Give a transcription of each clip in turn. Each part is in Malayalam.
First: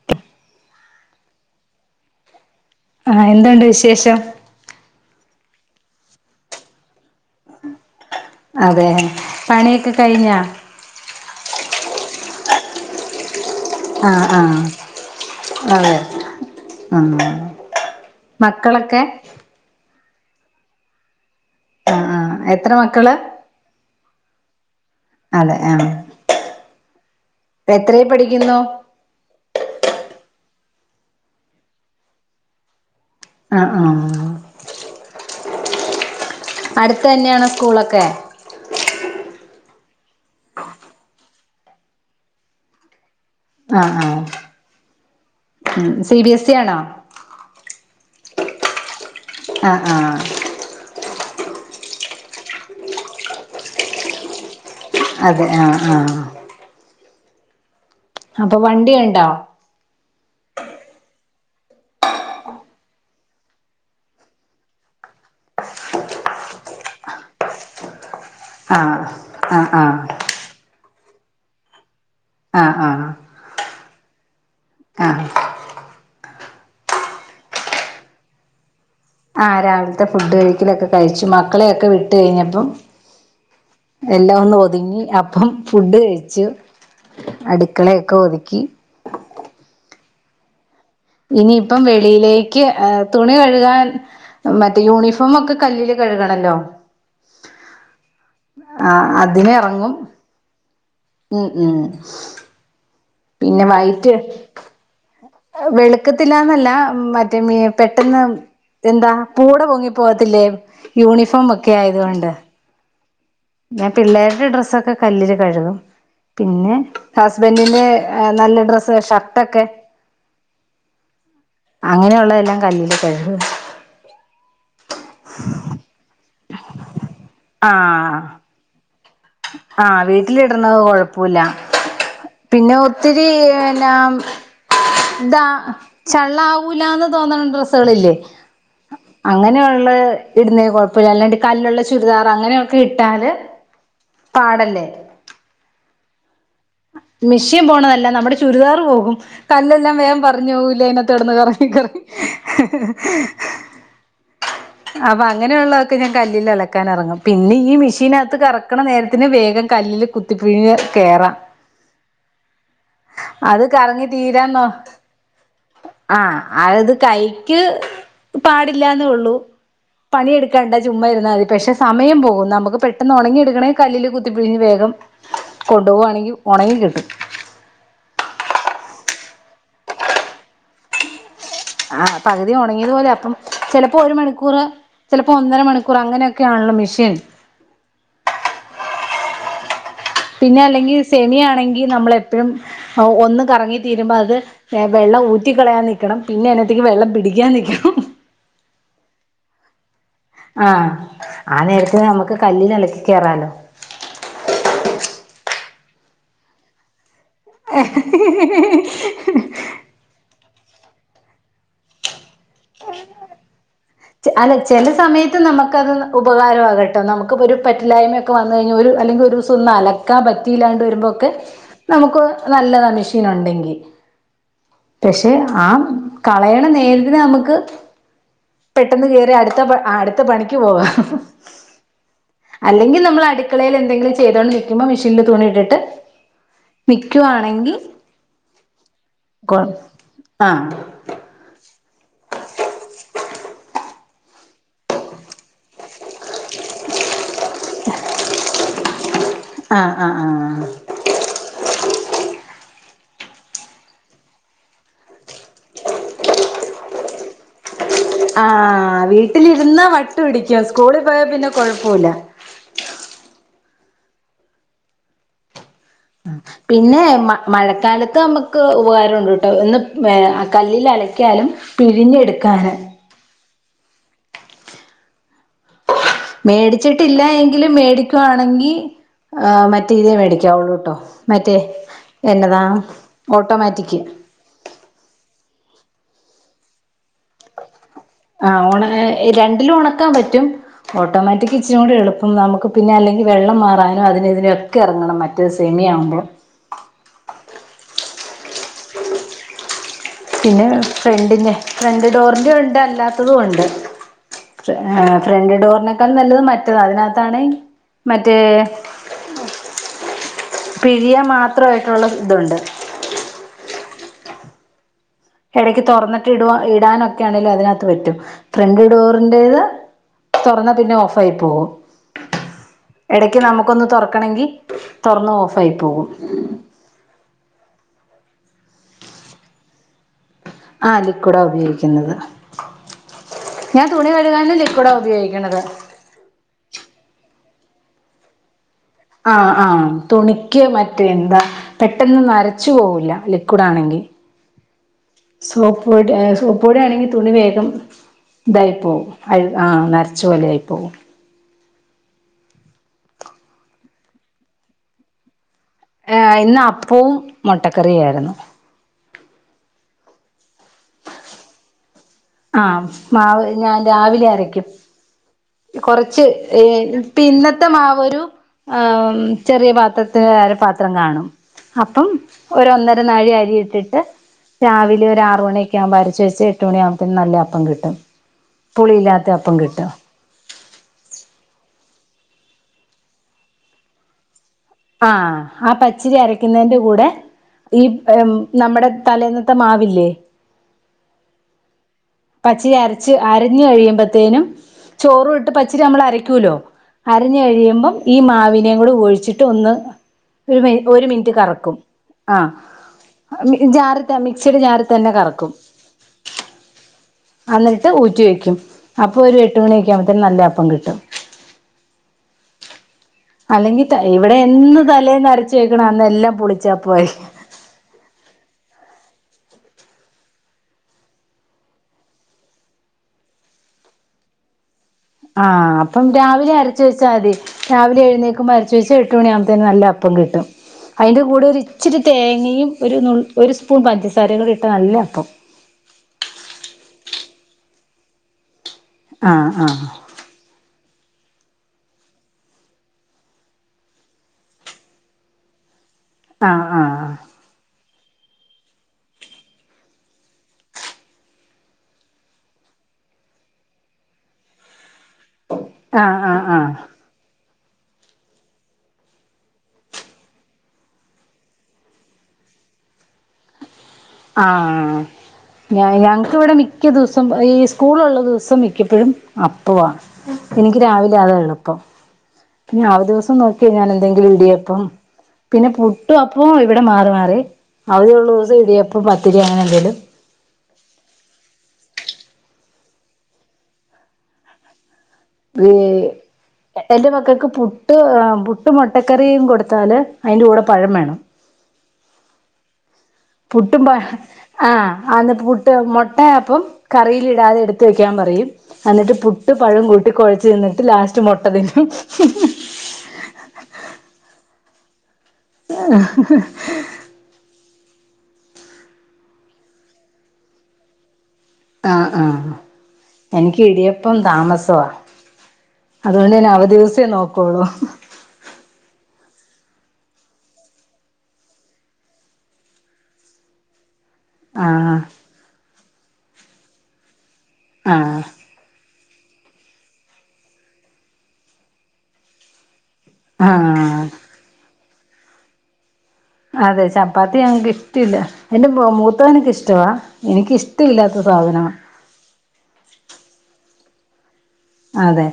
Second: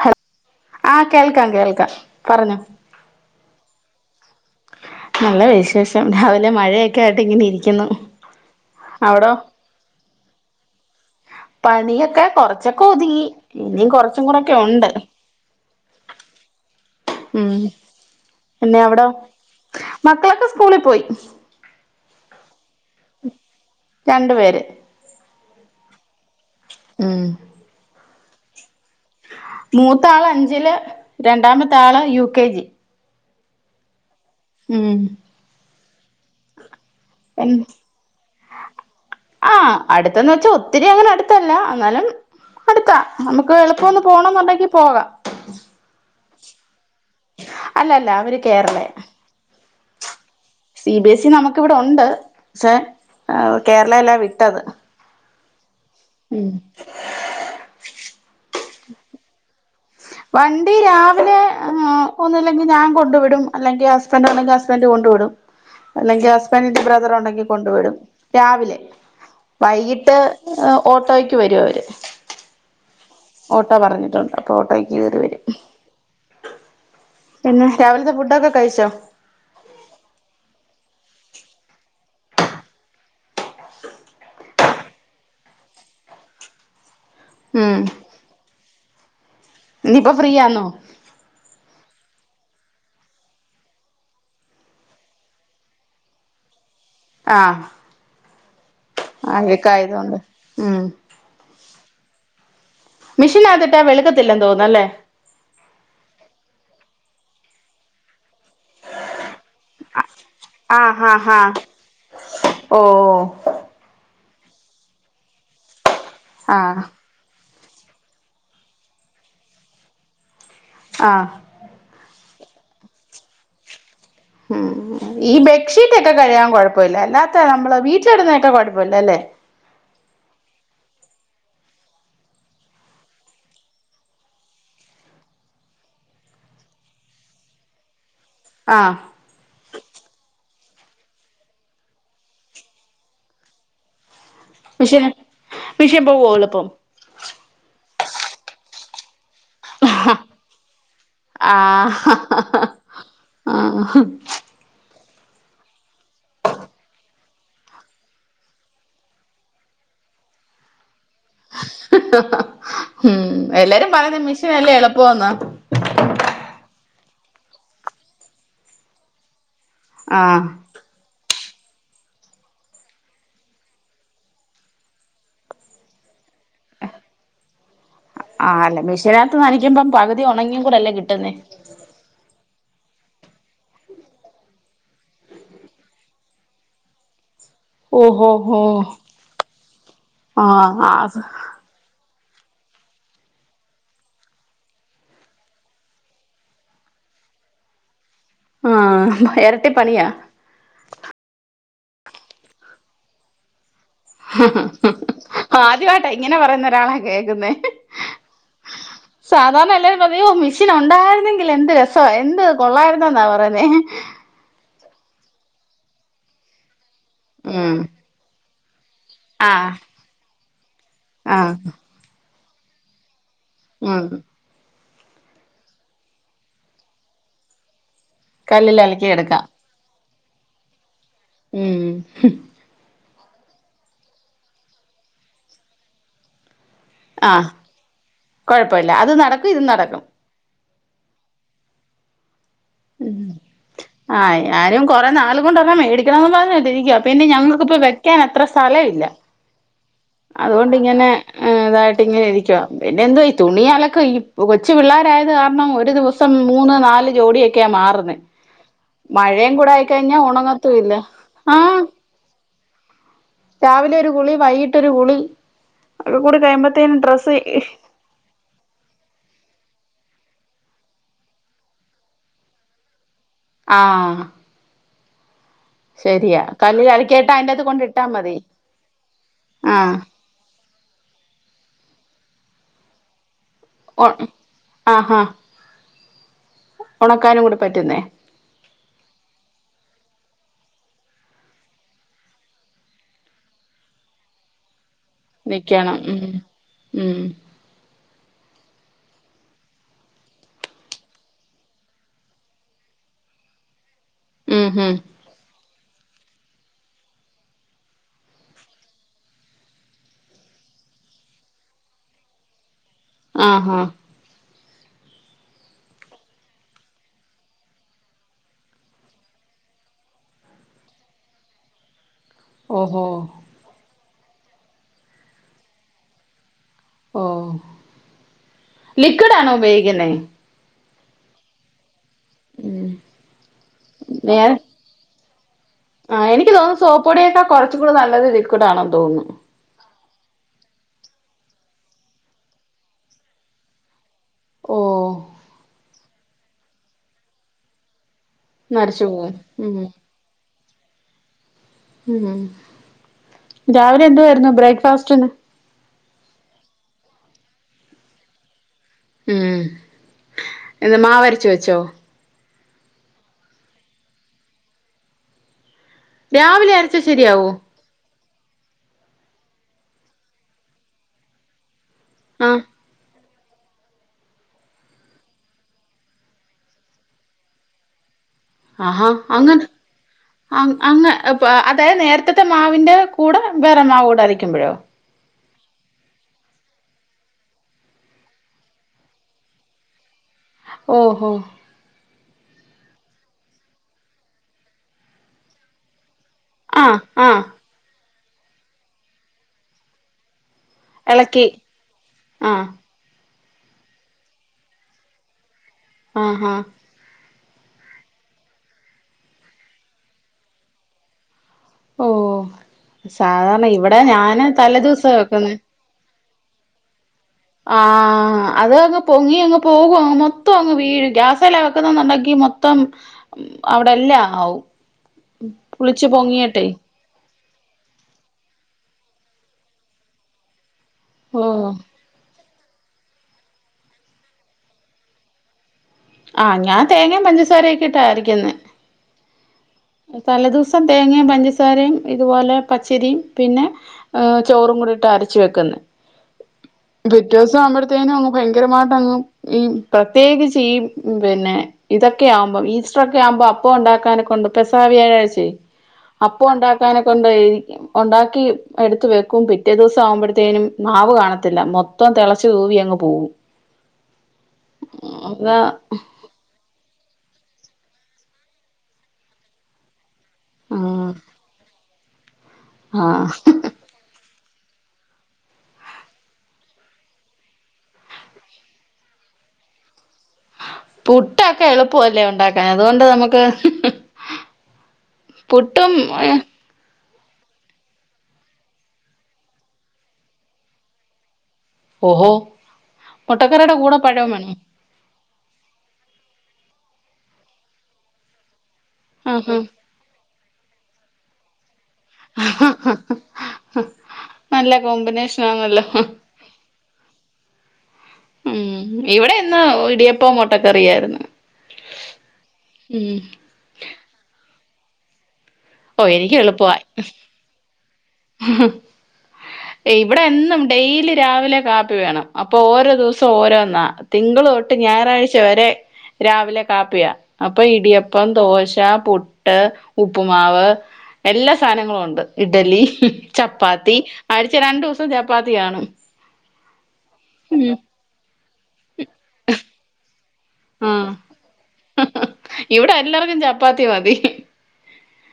ഹ ആഹ കേൾക്കാ കേൾക്കാ പറഞ്ഞോ ആഹ എന്ത്ണ്ട് വിശേഷം നല്ല വിശേഷം രാവിലെ മഴയൊക്കെ ആയിട്ട് ഇങ്ങനെ ഇരിക്കുന്നു അതെ അവിടോ പണിയൊക്കെ കഴിഞ്ഞോ പണിയൊക്കെ കൊറച്ചൊക്കെ ഒതുങ്ങി ഇനിയും ആ കൊറച്ചും ആ കൂടൊക്കെ ഉണ്ട് അതെെ ആ ഉം പിന്നെ മക്കളൊക്കെ അവിടോ മക്കളൊക്കെ സ്കൂളിൽ പോയി അ [unintelligible] രണ്ടു പേര് അല്ലെ ആ ഉം പഠിക്കുന്നു മൂത്താള് അഞ്ചില് രണ്ടാമത്തെ ആള് യു കെ ജി ആ ആ ഉം അടുത്ത തന്നെയാണ് സ്കൂളൊക്കെ അടുത്ത വച്ചാൽ ഒത്തിരി അങ്ങന അടു ത്തല്ല എന്നാലും അടുത്ത നമുക്ക് എളുപ്പം ആഹ് ഒന്ന് ആഹ് പോണം എന്നുണ്ടെങ്കി പോകാം ഉം [unintelligible] അല്ലല്ല അവര് കേരള ആഹ് ആ സി ബി എസ് ഇ നമുക്കിവിടെ ഉണ്ട് ക്ഷേ കേരളല്ലാ വിട്ടത് അതെ ആ ഉം. അപ്പൊ വണ്ടിയുണ്ടോ? വണ്ടി രാവിലെ ഒന്നല്ലെങ്കിൽ ഞാൻ കൊണ്ടു വിടും അല്ലെങ്കിൽ ഹസ്ബൻഡ് ഉണ്ടെങ്കിൽ ഹസ്ബൻഡ് കൊണ്ടു വിടും. അല്ലെങ്കിൽ ഹസ്ബൻഡന്റെ ബ്രദറ് ഉണ്ടെങ്കിൽ കൊണ്ടു വിടും. രാവിലെ, ആഹ് ആഹ് ആഹ് വൈകിട്ട് ഓട്ടോയ്ക്ക് വരുവായിരുന്നു ആ ആ ഓട്ടോ പറഞ്ഞിട്ടുണ്ട് ഓട്ടോക്ക് കേറി വരും പിന്നെ രാവിലത്തെ ഫുഡൊക്കെ കഴിച്ചോ ആ രാവിലത്തെ ഫുഡ് കഴിക്കലൊക്കെ കഴിച്ചു മക്കളെയൊക്കെ വിട്ട കഴിഞ്ഞപ്പം എല്ലാം ഒന്ന് ഒതുങ്ങി അപ്പം ഫുഡ് കഴിച്ചു ഉം അടുക്കളയൊക്കെ ഒതുക്കി ഇനിയിപ്പോ ഫ്രീ ആന്നോ ഇനിയിപ്പം വെളിയിലേക്ക് തുണി കഴുകാൻ മറ്റേ യൂണിഫോം ഒക്കെ കല്ലില് കഴുകണല്ലോ ആ ആ അതിന് ഇറങ്ങും ആക്കായതൊണ്ട് ഉം ഉം ഉം പിന്നെ മിഷീനകത്തിട്ടാ വൈറ്റ് വെളുക്കത്തില്ലെന്ന് തോന്നുന്നല്ലേ വെളുക്കത്തില്ലാന്നല്ല മറ്റേ പെട്ടെന്ന് എന്താ കൂടെ പൊങ്ങി പോവത്തില്ലേ ആഹ് ആഹ് യൂണിഫോം ആഹ് ഒക്കെ ആയതുകൊണ്ട് ഓഹ് ഞാൻ പിള്ളേരുടെ ഡ്രസ്സൊക്കെ കല്ലില് കഴുകും പിന്നെ ആഹ് ടാസ് ഹസ്ബറിന്റെ നല്ല ഡ്രസ്സ് ഷർട്ടൊക്കെ ആഹ് അങ്ങനെയുള്ളതെല്ലാം കല്ലല് കഴുകും ഉം ഈ ബെഡ്ഷീറ്റ് ഒക്കെ കഴുകാൻ കുഴപ്പമില്ല അല്ലാത്തെ നമ്മള് വീട്ടിലിടുന്നതൊക്കെ കുഴപ്പമില്ല ല്ലോ അല്ലേ ആ വീട്ടിലിടണത് കൊഴപ്പവില്ല പിന്നെ ഒത്തിരി എന്നാ ഇതാ ചള്ളാവൂലാന്ന് തോന്നണ ഡ്രസ്സുകളില്ലേ ആഹ് അങ്ങനെയുള്ള ഇടുന്ന കുഴപ്പമില്ല അല്ലാണ്ട് കല്ലുള്ള ചുരിദാറ് അങ്ങനെയൊക്കെ ഇട്ടാല് പാടല്ലേ മിഷ്യൻ മിഷ്യൻ പോകും എളുപ്പം മെഷ്യൻ പോണതല്ല നമ്മുടെ ചുരിദാർ പോകും കല്ലെല്ലാം വേഗം പറിഞ്ഞ് പോകില്ലേ ഇതിനകത്ത് കിടന്ന് കറങ്ങി ആഹ് കറങ്ങി ആഹ് അപ്പൊ അങ്ങനെയുള്ളതൊക്കെ ഞാൻ കല്ലിൽ അലക്കാൻ ഇറങ്ങും പിന്നെ ഈ മെഷിനകത്ത് കറക്കണ നേരത്തിന് വേഗം കല്ലില് കുത്തിപ്പിഴിഞ്ഞ് കയറാം ഉം എല്ലാരും കറങ്ങി പറയണത് മിഷീൻ തീരാൻ നോ അല്ലേ എളുപ്പോന്നാ ആഹ് അത് കൈക്ക് പാടില്ലാന്നേ ഉള്ളൂ ആഹ് പണിയെടുക്കണ്ടാ ചുമ്മാ ഇരുന്നാ മതി പക്ഷെ സമയം പോകും നമുക്ക് പെട്ടെന്ന് ഒണങ്ങി എടുക്കണെങ്കിൽ കല്ലില് കുത്തിപ്പിഴിഞ്ഞ് വേഗം കൊണ്ടുപോകുവാണെങ്കിൽ പ്പെ ഒണങ്ങി കിട്ടും ജലാത്തു നനക്കുമ്പം പകുതി ഉണങ്ങിയും കൂടെല്ലേ കിട്ടുന്നേ ആ പൾ ഒണങ്ങിയത് പോലെ അപ്പം ചിലപ്പോ ഒരു മണിക്കൂർ ചിലപ്പോ ഒന്നര മണിക്കൂർ അങ്ങനെയൊക്കെയാണല്ലോ മെഷീൻ ഓഹോ ഹോ പിന്നെ ആഹ് അല്ലെങ്കി ആഹ് സെമിയാണെങ്കി നമ്മളെ പ്പഴും ഒന്ന് കറങ്ങി തീരുമ്പോ അത് വെള്ളം ഊറ്റിക്കളയാൻ നിൽിക്കണം പിന്നെ അതിനത്തേക്ക് വെള്ളം പിടിക്കാൻ നൽക്കണം ഹി ഹി ആഹ എരട്ടി പണിയാ ആ ആ നേരത്ത് നമുക്ക് കല്ലിലലക്കി കേറാല്ലോ ദ്യായിട്ട ഇങ്ങനെ പറയുന്നരാളയി വെകുന്നേ ഹെ ഹെ സാധാരണ എല്ലാരും അതയോ മെഷീൻ ഉണ്ടായിരുന്നെങ്കിൽ എന്ത് രസം എന്ത് കൊള്ളായിരുന്നന്നാ പറയുന്നേ ചെ അല്ല ചെല സമയത്ത് നമുക്കത് ഉപകാരമാക നമുക്ക് പ്പ ഒരു ഉം പറ്റില്ലായിമ ഒക്കെ വന്ന ട്ടോ നയെഞ്ഞൊരു അല്ലെങ്കിൽ ഒരുസം ഒന്ന് ആഹ് അലക്കാൻ പറ്റ ദിലാൽ വരുമ്പോക്കെ ആഹ് നമുക്കോ അനല്ലതമിഷ നുണ്ടെങ്കിൽ ഉം പക്ഷെ ആ കളയണ നേരിട്ടനമുക്ക് കല്ലിൽ പെട്ടെന്ന് അലക്കി കേറി എടുക്കാം അടുത്ത പ്പ ആ ട് പ്പണിക്ക് പോവാം ഹ ഹ ഹ ഉം ഹും അടുക്കളയിൽ എന്തെങ്കിലും ചെയ്തോണ്ട് നൽക്കുമോ മെഷീന് തുണി ഇട്ടിട്ട് ആ നിക്കുവാണെങ്കിൽ കൊഴപ്പില്ല അത് നടക്കും കൊ ഇത് നടക്കും ആഹ് ആ് ആരും കുറെേ നാൾ കൊണ്ടൊല്ലാം മേടിക്കണംന്ന് പറഞ്ഞ ഇരിക്കുവ പിന്നെ ഞങ്ങൾക്കിപ്പോ വെക്കാൻ അത്ര സ്ഥലമില്ല ആഹ് ആഹ് ആഹ് അതോണ്ടിങ്ങനെ ഏ ഇതായി ഇങ്ങനെരിക്ക പിന്നെ എന്തോ തുണിയാലൊക്കെ ഈ കൊച്ചു പിള്ളോരായത് കാരണം ഒരു ദിവസം മൂന്ന് നാല് ജോഡിയൊക്കെയ മാർ ആഹ വീട്ടിലിരുന്നാ വട്ട് പിടിക്കും ഉണങ്ങത്തുല്ല സ്കൂളിൽ പോയാ പിന്നെ ആഹ് കൊഴപ്പൂല്ല രാവിലെ ഒരു ഗളി വൈകിട്ടൊരു കുളി ഒക്കെ കൂടി കഴിയുമ്പത്തേനും പിന്നെ മ ഡ്രസ്സ് മഴക്കാലത്ത് നമുക്ക് ഉപകാരു ണ്ട് ട്ടോ ഇന്ന് ഏ കല്ലില് അലയ്ക്കാലും പിഴിഞ്ഞെടുക്കാന് ആ മേടിച്ചിട്ടില്ല അലക്കിയിട്ട് അതിന്റെകത്ത് എങ്കിലും കൊണ്ടിട്ടാ മതി മേടിക്കുവാണെങ്കി ആ മറ്റ ആഹ് ഇതേ മേടിക്കാവുള്ളൂ കേട്ടോ മറ്റേ എന്നതാ ഓട്ടോമാറ്റിക് ആഹഹാ ഉണക്കാനും കൂടി പറ്റുന്നേ ആണ രണ്ടിലും ഉണക്കാൻ പറ്റും ഓട്ടോമാറ്റിക് ഇച്ചിനും കൂടി എളുപ്പം നമുക്ക് പിന്നെ അല്ലെങ്കിൽ വെള്ളം മാറാനോ അതിന ഇതിന ഒക്കെ മറ്റ സേമിയ നിക്കണം ഉം ആവുമ്പോൾ ഉം പിന്നെ ഫ്രണ്ടിന്റെ ഫ്രണ്ട് ഡോറിന്റെറെ ഉണ്ട് അല്ലാത്തതും ഉണ്ട് ഉം ഉം ഫ്രണ്ട് ഡോറിന ആക്കും നല്ലത് മറ്റത അതിനകത്താണ് മറ്റേ പിഴിയ മാത്രയിട്ടുള്ള ഇതുണ്ട് ആഹ ആഹ ഇടക്ക് തുറന്നിട്ട് ഇട ഇടാനൊക്കൊണെലും അതിനകത്ത് പറ്റും ഫ്രണ്ട് ഡോറിറേത് തുറന്നാ പിന്നെ ഓഫ് ആയി പോകും ഓഹോ ഇടക്ക് നമുക്കൊന്ന് തുറക്ക ണെങ്കി തുറന്ന് ഓഫയി പോകും ഓ ലിക്വിഡ് ആണോ ഉപയോഗിക്കുന്നേ ആ ലിക്ഡാ ഉപയോഗിക്കുന്നത് ഉം ഞാൻ തുണി വഴുകെ ലക്കൂഡാ ഉപയോഗിക്കും ത് ആ് എനിക്ക് തോന്ന സപ്പൊടിയൊക്കെ കുറച്ചും കൂടി നല്ലത് ഇൽക്കൂടാണോ ആഹ ആഹ തുണിക് മറ്റേ എന്താ പെട്ടെന്ന് നരച്ചു പോവൂല്ല ലിക്വിഡ് ആണെങ്കിൽ ഓഹ് സ്ലോക [unintelligible] സോ പൊടി ആണെങ്കിൽ തുണി വേഗം ഇതായിപ്പോ നരച്ചു പോവും അ ആഹ് നരച്ച പോലെ ആയിപ്പോ പ്പോ ഉ രാവിലെ എന്ത് വരുന്നു ബ്രേക്ക്ഫാസ്റ്റന്ന് ഏഹ് ഇന്ന് അപ്പവും മുട്ടക്കറിയാ യിരുന്നു ഉം എാ മാവ് അരച്ച് വെച്ചോ? ആഹ മാവ ഞാൻ രാവിലെ അരയ്ക്കും കുറച്ച് ഏ രാവിലെ അരച്ച ശരിയാവോ പിന്നത്തെ മാവൊരു ആഹ്ചെറിയ പാത്രത്തി അര പാത്രം കാണും അപ്പം ആഹ് ഒരു ഒന്നര നാഴി ആയി ഇട്ടിട്ട് രാവിലെഒരുആറുമണിയൊക്കആകുമ്പ അരച്ചു വെച്ച് എട്ടുമണിയാവുമ്പത്തിന്ന നല്ല അപ്പം കിട്ടും പുളിയില്ലാത്ത അപ്പം കിട്ടും അ അങ്ങ് അ അതായത് നേരത്തെ മാവിന്റെ കൂടെ വേറെ മാവ് കൂടെ ആയിരിക്കുമ്പോഴോ? ആഹ്ആ പച്ചിരി അരക്കുന്നന്റെ കൂടെ ഈ നമ്മുടെ തലേന്നത്തെ മാവില്ലേ? ഓഹോ പച്ചിരി അരച്ച് അരഞ്ഞ കഴിയുമ്പത്തേനും ചോറും ഇട്ട് പച്ചിരി നമ്മൾ അര ലോ ആഹ് അരഞ്ഞ ആഹ് കഴിയുമ്പം ഈ മാവിനേയും കൂടെ ഒഴിച്ചിട്ട് ഒന്ന് ഒരു മ ഒരു മിനിറ്റ് എളക്കി കറക്കും ആഹ് മി ജാറ്ത്തെ മിക്സിടെ ജാറി തന്നെ കറക്കും ആഹാ അന്നിട്ട് ഊറ്റി വെക്കും അപ്പൊ ഒരു എട്ട് മണി ഒക്കെ ആകുമ്പത്തേ നല്ല അപ്പം കിട്ടും ഓഹ് സാധാരണ അല്ലെങ്കി ത ഇവിടെ ഞാന് എന്ന് തലേദിവസാ തലേന്ന് വെക്കുന്നെ അരച് വെക്ന്നോ അന്ന് എല്ലാം പുളിച്ചാ പോയി ആഹ് അത് അങ്ങ് പൊങ്ങിഅങ്ങ് പോകും അങ് മൊത്തം അങ്ങ് വീഴു ഗ്യാസെലാ വെക്കുന്നന്നുണ്ടെങ്കി മൊത്തം അവിടെ എല്ലാം ആവും ആഹ് അപ്പം പുളിച്ചു രാവിലെ പൊങ്ങിയിട്ടെ അരച്ച് വെച്ചാൽ മതി രാവിലെ എഴുന്നേക്കുമ്പം അരിച്ച് വെച്ചാ എട്ടുമണിയാവുമ്പത്തേനും നല്ല അപ്പം കിട്ടും. അയിൻ്റെ ഓ കൂടെ ഒരു ഇച്ചിരി തേങ്ങയും ഒരു നുള് ഒരു സ്പൂൺ പഞ്ചസാരേം കൂടി ഇട്ടാ നല്ല യപ്പം ആഹ് ഞാൻ തേങ്ങേം പഞ്ചസാരയൊക്കെ ഇട്ടാ അരക്ക്ന്നെ. ആഹ് ആഹ് തലേ ദുവ് സം തേങ്ങയും പഞ്ചസാരയും ഇതുപോലെ പച്ചരിയും പിന്നെ ചോറും കൂടി ഇട്ട് അരച്ച് വെക്കുന്നെ. ആഹ് ആഹ് ത്തേനും അങ്ങ് ഭയങ്കരമായിട്ടങ്ങ് ഈ പ്രത്യേകിച്ച് ഈ പിന്നെ ഇതൊക്കെ ആകുമ്പം ഈസ്റ്ററൊക്കെ ആവുമ്പം അപ്പം ഉണ്ടാക്കാനെ കൊണ്ടും പെസാ വ്യാഴാഴ്ച്ചേ ആഹ് അപ്പൊ ആഹ് ആഹ് ഉണ്ടാക്കാനൊക്കൊണ്ടേ ഉണ്ടാക്കി എടുത്ത് വെക്കും. പിറ്റേ ദിവസം ആവുമ്പഴ്ത്തേനും മാവ് കാണത്തില്ല. മൊത്തം തിളച്ചു തൂവി അങ്ങ് പോവും. ആ അതാ ഞ ഞങ്ങക്കിവിടെ മിക്ക ദിവ സും ഈ സ്കൂളുള്ള ദിവസം മിക്കപ്പഴും അപ്പവാണ്. എനിക്ക് ആഹ് രാവിലെ അതാ എളുപ്പം. പിന്നെ അവധി ആഹ് ദിവസം നോക്കിയാ ഞാനെന്തെങ്കിലും ഇടിയ പ്പം പിന്നെ പുട്ടും അപ്പവും ഇവിടെ മാറി മാറി അവധിയുള്ള ദിവസം ഇടിയപ് പ്പ പത്തിരി അങ്ങനെ എന്തെലും പുട്ടൊക്കെ എളുപ്പവല്ലേ ഒണ്ടാക്കാൻ അതുകൊണ്ട് നമ്മക്ക് ഏഹ് എന്റെ മ ക്കക്ക് പുട്ട് ആഹ് പുട്ടും മൊട്ടക്കറിയും കൊടുത്താല് അയിന്റെ കൂടെ പഴം വേണം ഓഹോ മുട്ടക്കറിയുടെ പുട്ടും പ കൂടെ പഴവും വേണോ ആഹ് ആന്ന് പുട്ട് മൊട്ടയെ അപ്പം കറിയില് ഇടാതെ എട്ത്ത് വെയ്ക്കാൻ പറയും എന്ന്ട്ട് പുട്ടും ആഹാ പഴവും കൂട്ടി കൊഴച്ച് തിന്ന്ട്ട് ലാസ് റ്റ് മൊട്ടതിന്നും [unintelligible] നല്ല കോമ്പിനേഷൻ ആണല്ലോ ആ ഉം ഇവിടെ ഇന്ന് ഇടിയപ്പ മുോട്ടക്കറിയായിരുന്നു ആ ആഹ എനിക്ക് ഇടിയപ്പം താമസം സോ ഓ എനിക്ക് അതുകൊണ്ട്ന്നെ അവ എളുപ്പമായി ദിവസമേ നോക്കോളൂ ഇവിടെ എന്നും ഡെയിലി രാവിലെ കാപ്പി വേണം അപ്പൊ ഓരോ ദിവസം ഓരോന്നാ തിങ്കള തൊട്ട് ആഹ് ഞായറാഴ്ച വരെ രാവിലെ കാപ്പിയ അപ്പൊ ആഹ് ഇടിയപ്പം ദോശ പുട്ട് ഉപ്പുമാവ് എല്ലാ സാധനങ്ങളും ഉണ്ട് ഇഡലി ഉ ചപ്പാത്തി ആഹ് അഴച രണ്ടു ദിവസം ചപ്പാത്തിയാണ് അതെ ച അപ്പ അത് ഞ കിഷില്ല എന്റെ മൂത്ത എനക്ക് ഇഷ്ടവാ ആഹ് എനിക്കിഷ്ടമില്ലാത്ത സാധനമാണ് പാത്തി പതി അതെ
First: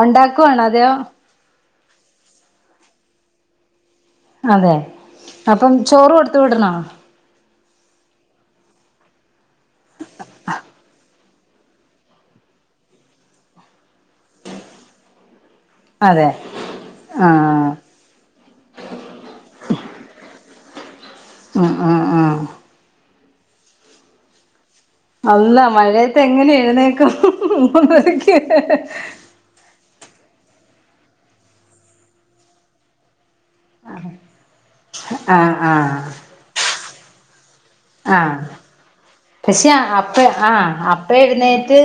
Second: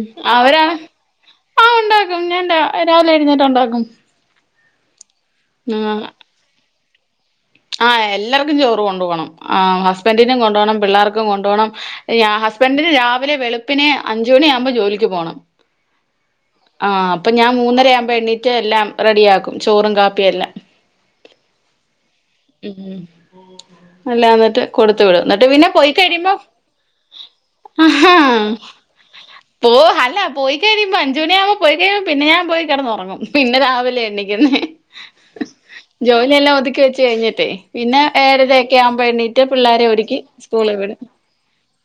ഉണ്ടാക്കുവാണോ അതോ ആ ഉണ്ടാക്കും ഞാൻ രാവിലെ എഴുന്നേട്ട ഉണ്ടാക്കും അതെ അപ്പം ചോറ് കൊടുത്ത വിടണോ ആ എല്ലാർക്കും ചോറ് കൊണ്ടു പോോകണം ആ് ഹസ്ബൻറിിനും കൊണ്ട പോണം പിള്ളേർക്ക് ം കൊണ്ടുപോണം ഹസ്ബൻറിിന് രാവിലെ വെളുപ്പിന് അഞ്ചുമണി ആകുമ്പോ ജോലിക്ക് പോകണം അതെ ആഹ അപ്പൊ ഞാൻ ആഹ് മൂന്നര ആുമ്പോ എണ്ണീറ്റ്് എല്ലാം റെഡിയ ആാക്കും ചോറും കാപ്പിയും എല്ലാം ഉം ഉം ഉം ഉം അല്ല എന്നിട്ട് കൊടുത്തു വിട എന്നിട്ട് അള്ളാ പിന്നെ മഴയത്ത് പോയിക്കഴിയുമ്പോ എങ്ങനെ എഴുന്നേക്കും പോ അല്ല പോയി ുമ്പ അഞ്ച മണിയാവുമ്പ പോയിഴ പിന്നെ ഞാ പോയി കിന്ന്ുറങ്ങും പിന്നെ രാവിലെ എണ്ണിക്കുന്ന ആഹ് ആഹ് ജോലിയെല്ലാം ഒതുക്കി വെച്ച റ്റ് കഴിഞ്ഞിട്ടേ പിന്നെ ആഹ് ഏഴരരക്കെ ആവുമ്പെ എണീറ്റ് പക്ഷെ പിള്ളേരെ ഒര്ക്കി സ്കൂള് വിട് ക്ക്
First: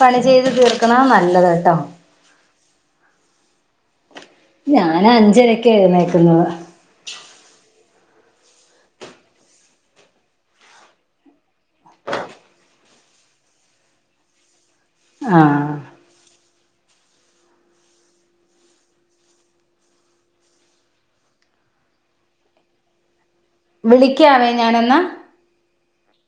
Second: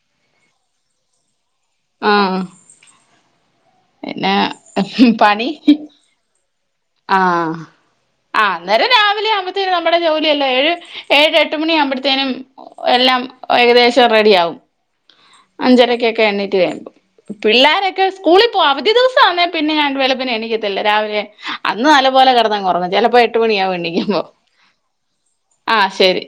പണി ചെയ്ത് തീർക്കണാ നല്ലത് ആഹ് പിന്നെ ഞാന് പണി അഞ്ചരക്ക് എഴുന്നേക്കുന്നു ആഹ് ആഹ് അന്നേരം രാവിലെ ആവുമ്പത്തേനും നമ്മുടെ ജോലിയല്ലാ ഏഴ്, ഏഴ്, എട്ട് മണിയാവുമ്പട്ത്തേനും എല്ലാം ഏകദേശം റെഡിയാവും ആഹ് അഞ്ചരക്കൊക്കെ എണീ റ്റ് കയ്യുമ്പം. പിള്ളാരൊക്കെ സ്കൂളിൽ പോവാ അവധി ദിവസം ആന്നേ പിന്നെ ഞാൻ വെളുപ്പിനെ എണീക്കത്തില്ല രാവിലെ അന്ന് നല്ല പോലെ കെടന്നങ്ങ് ഒറങ്ങും ചെലപ്പോ എ ട്ട് മണിയാവും എണീക്കുമ്പോ. വിളിക്കാവേ ഞാനെന്നാ ആഹ് ശരി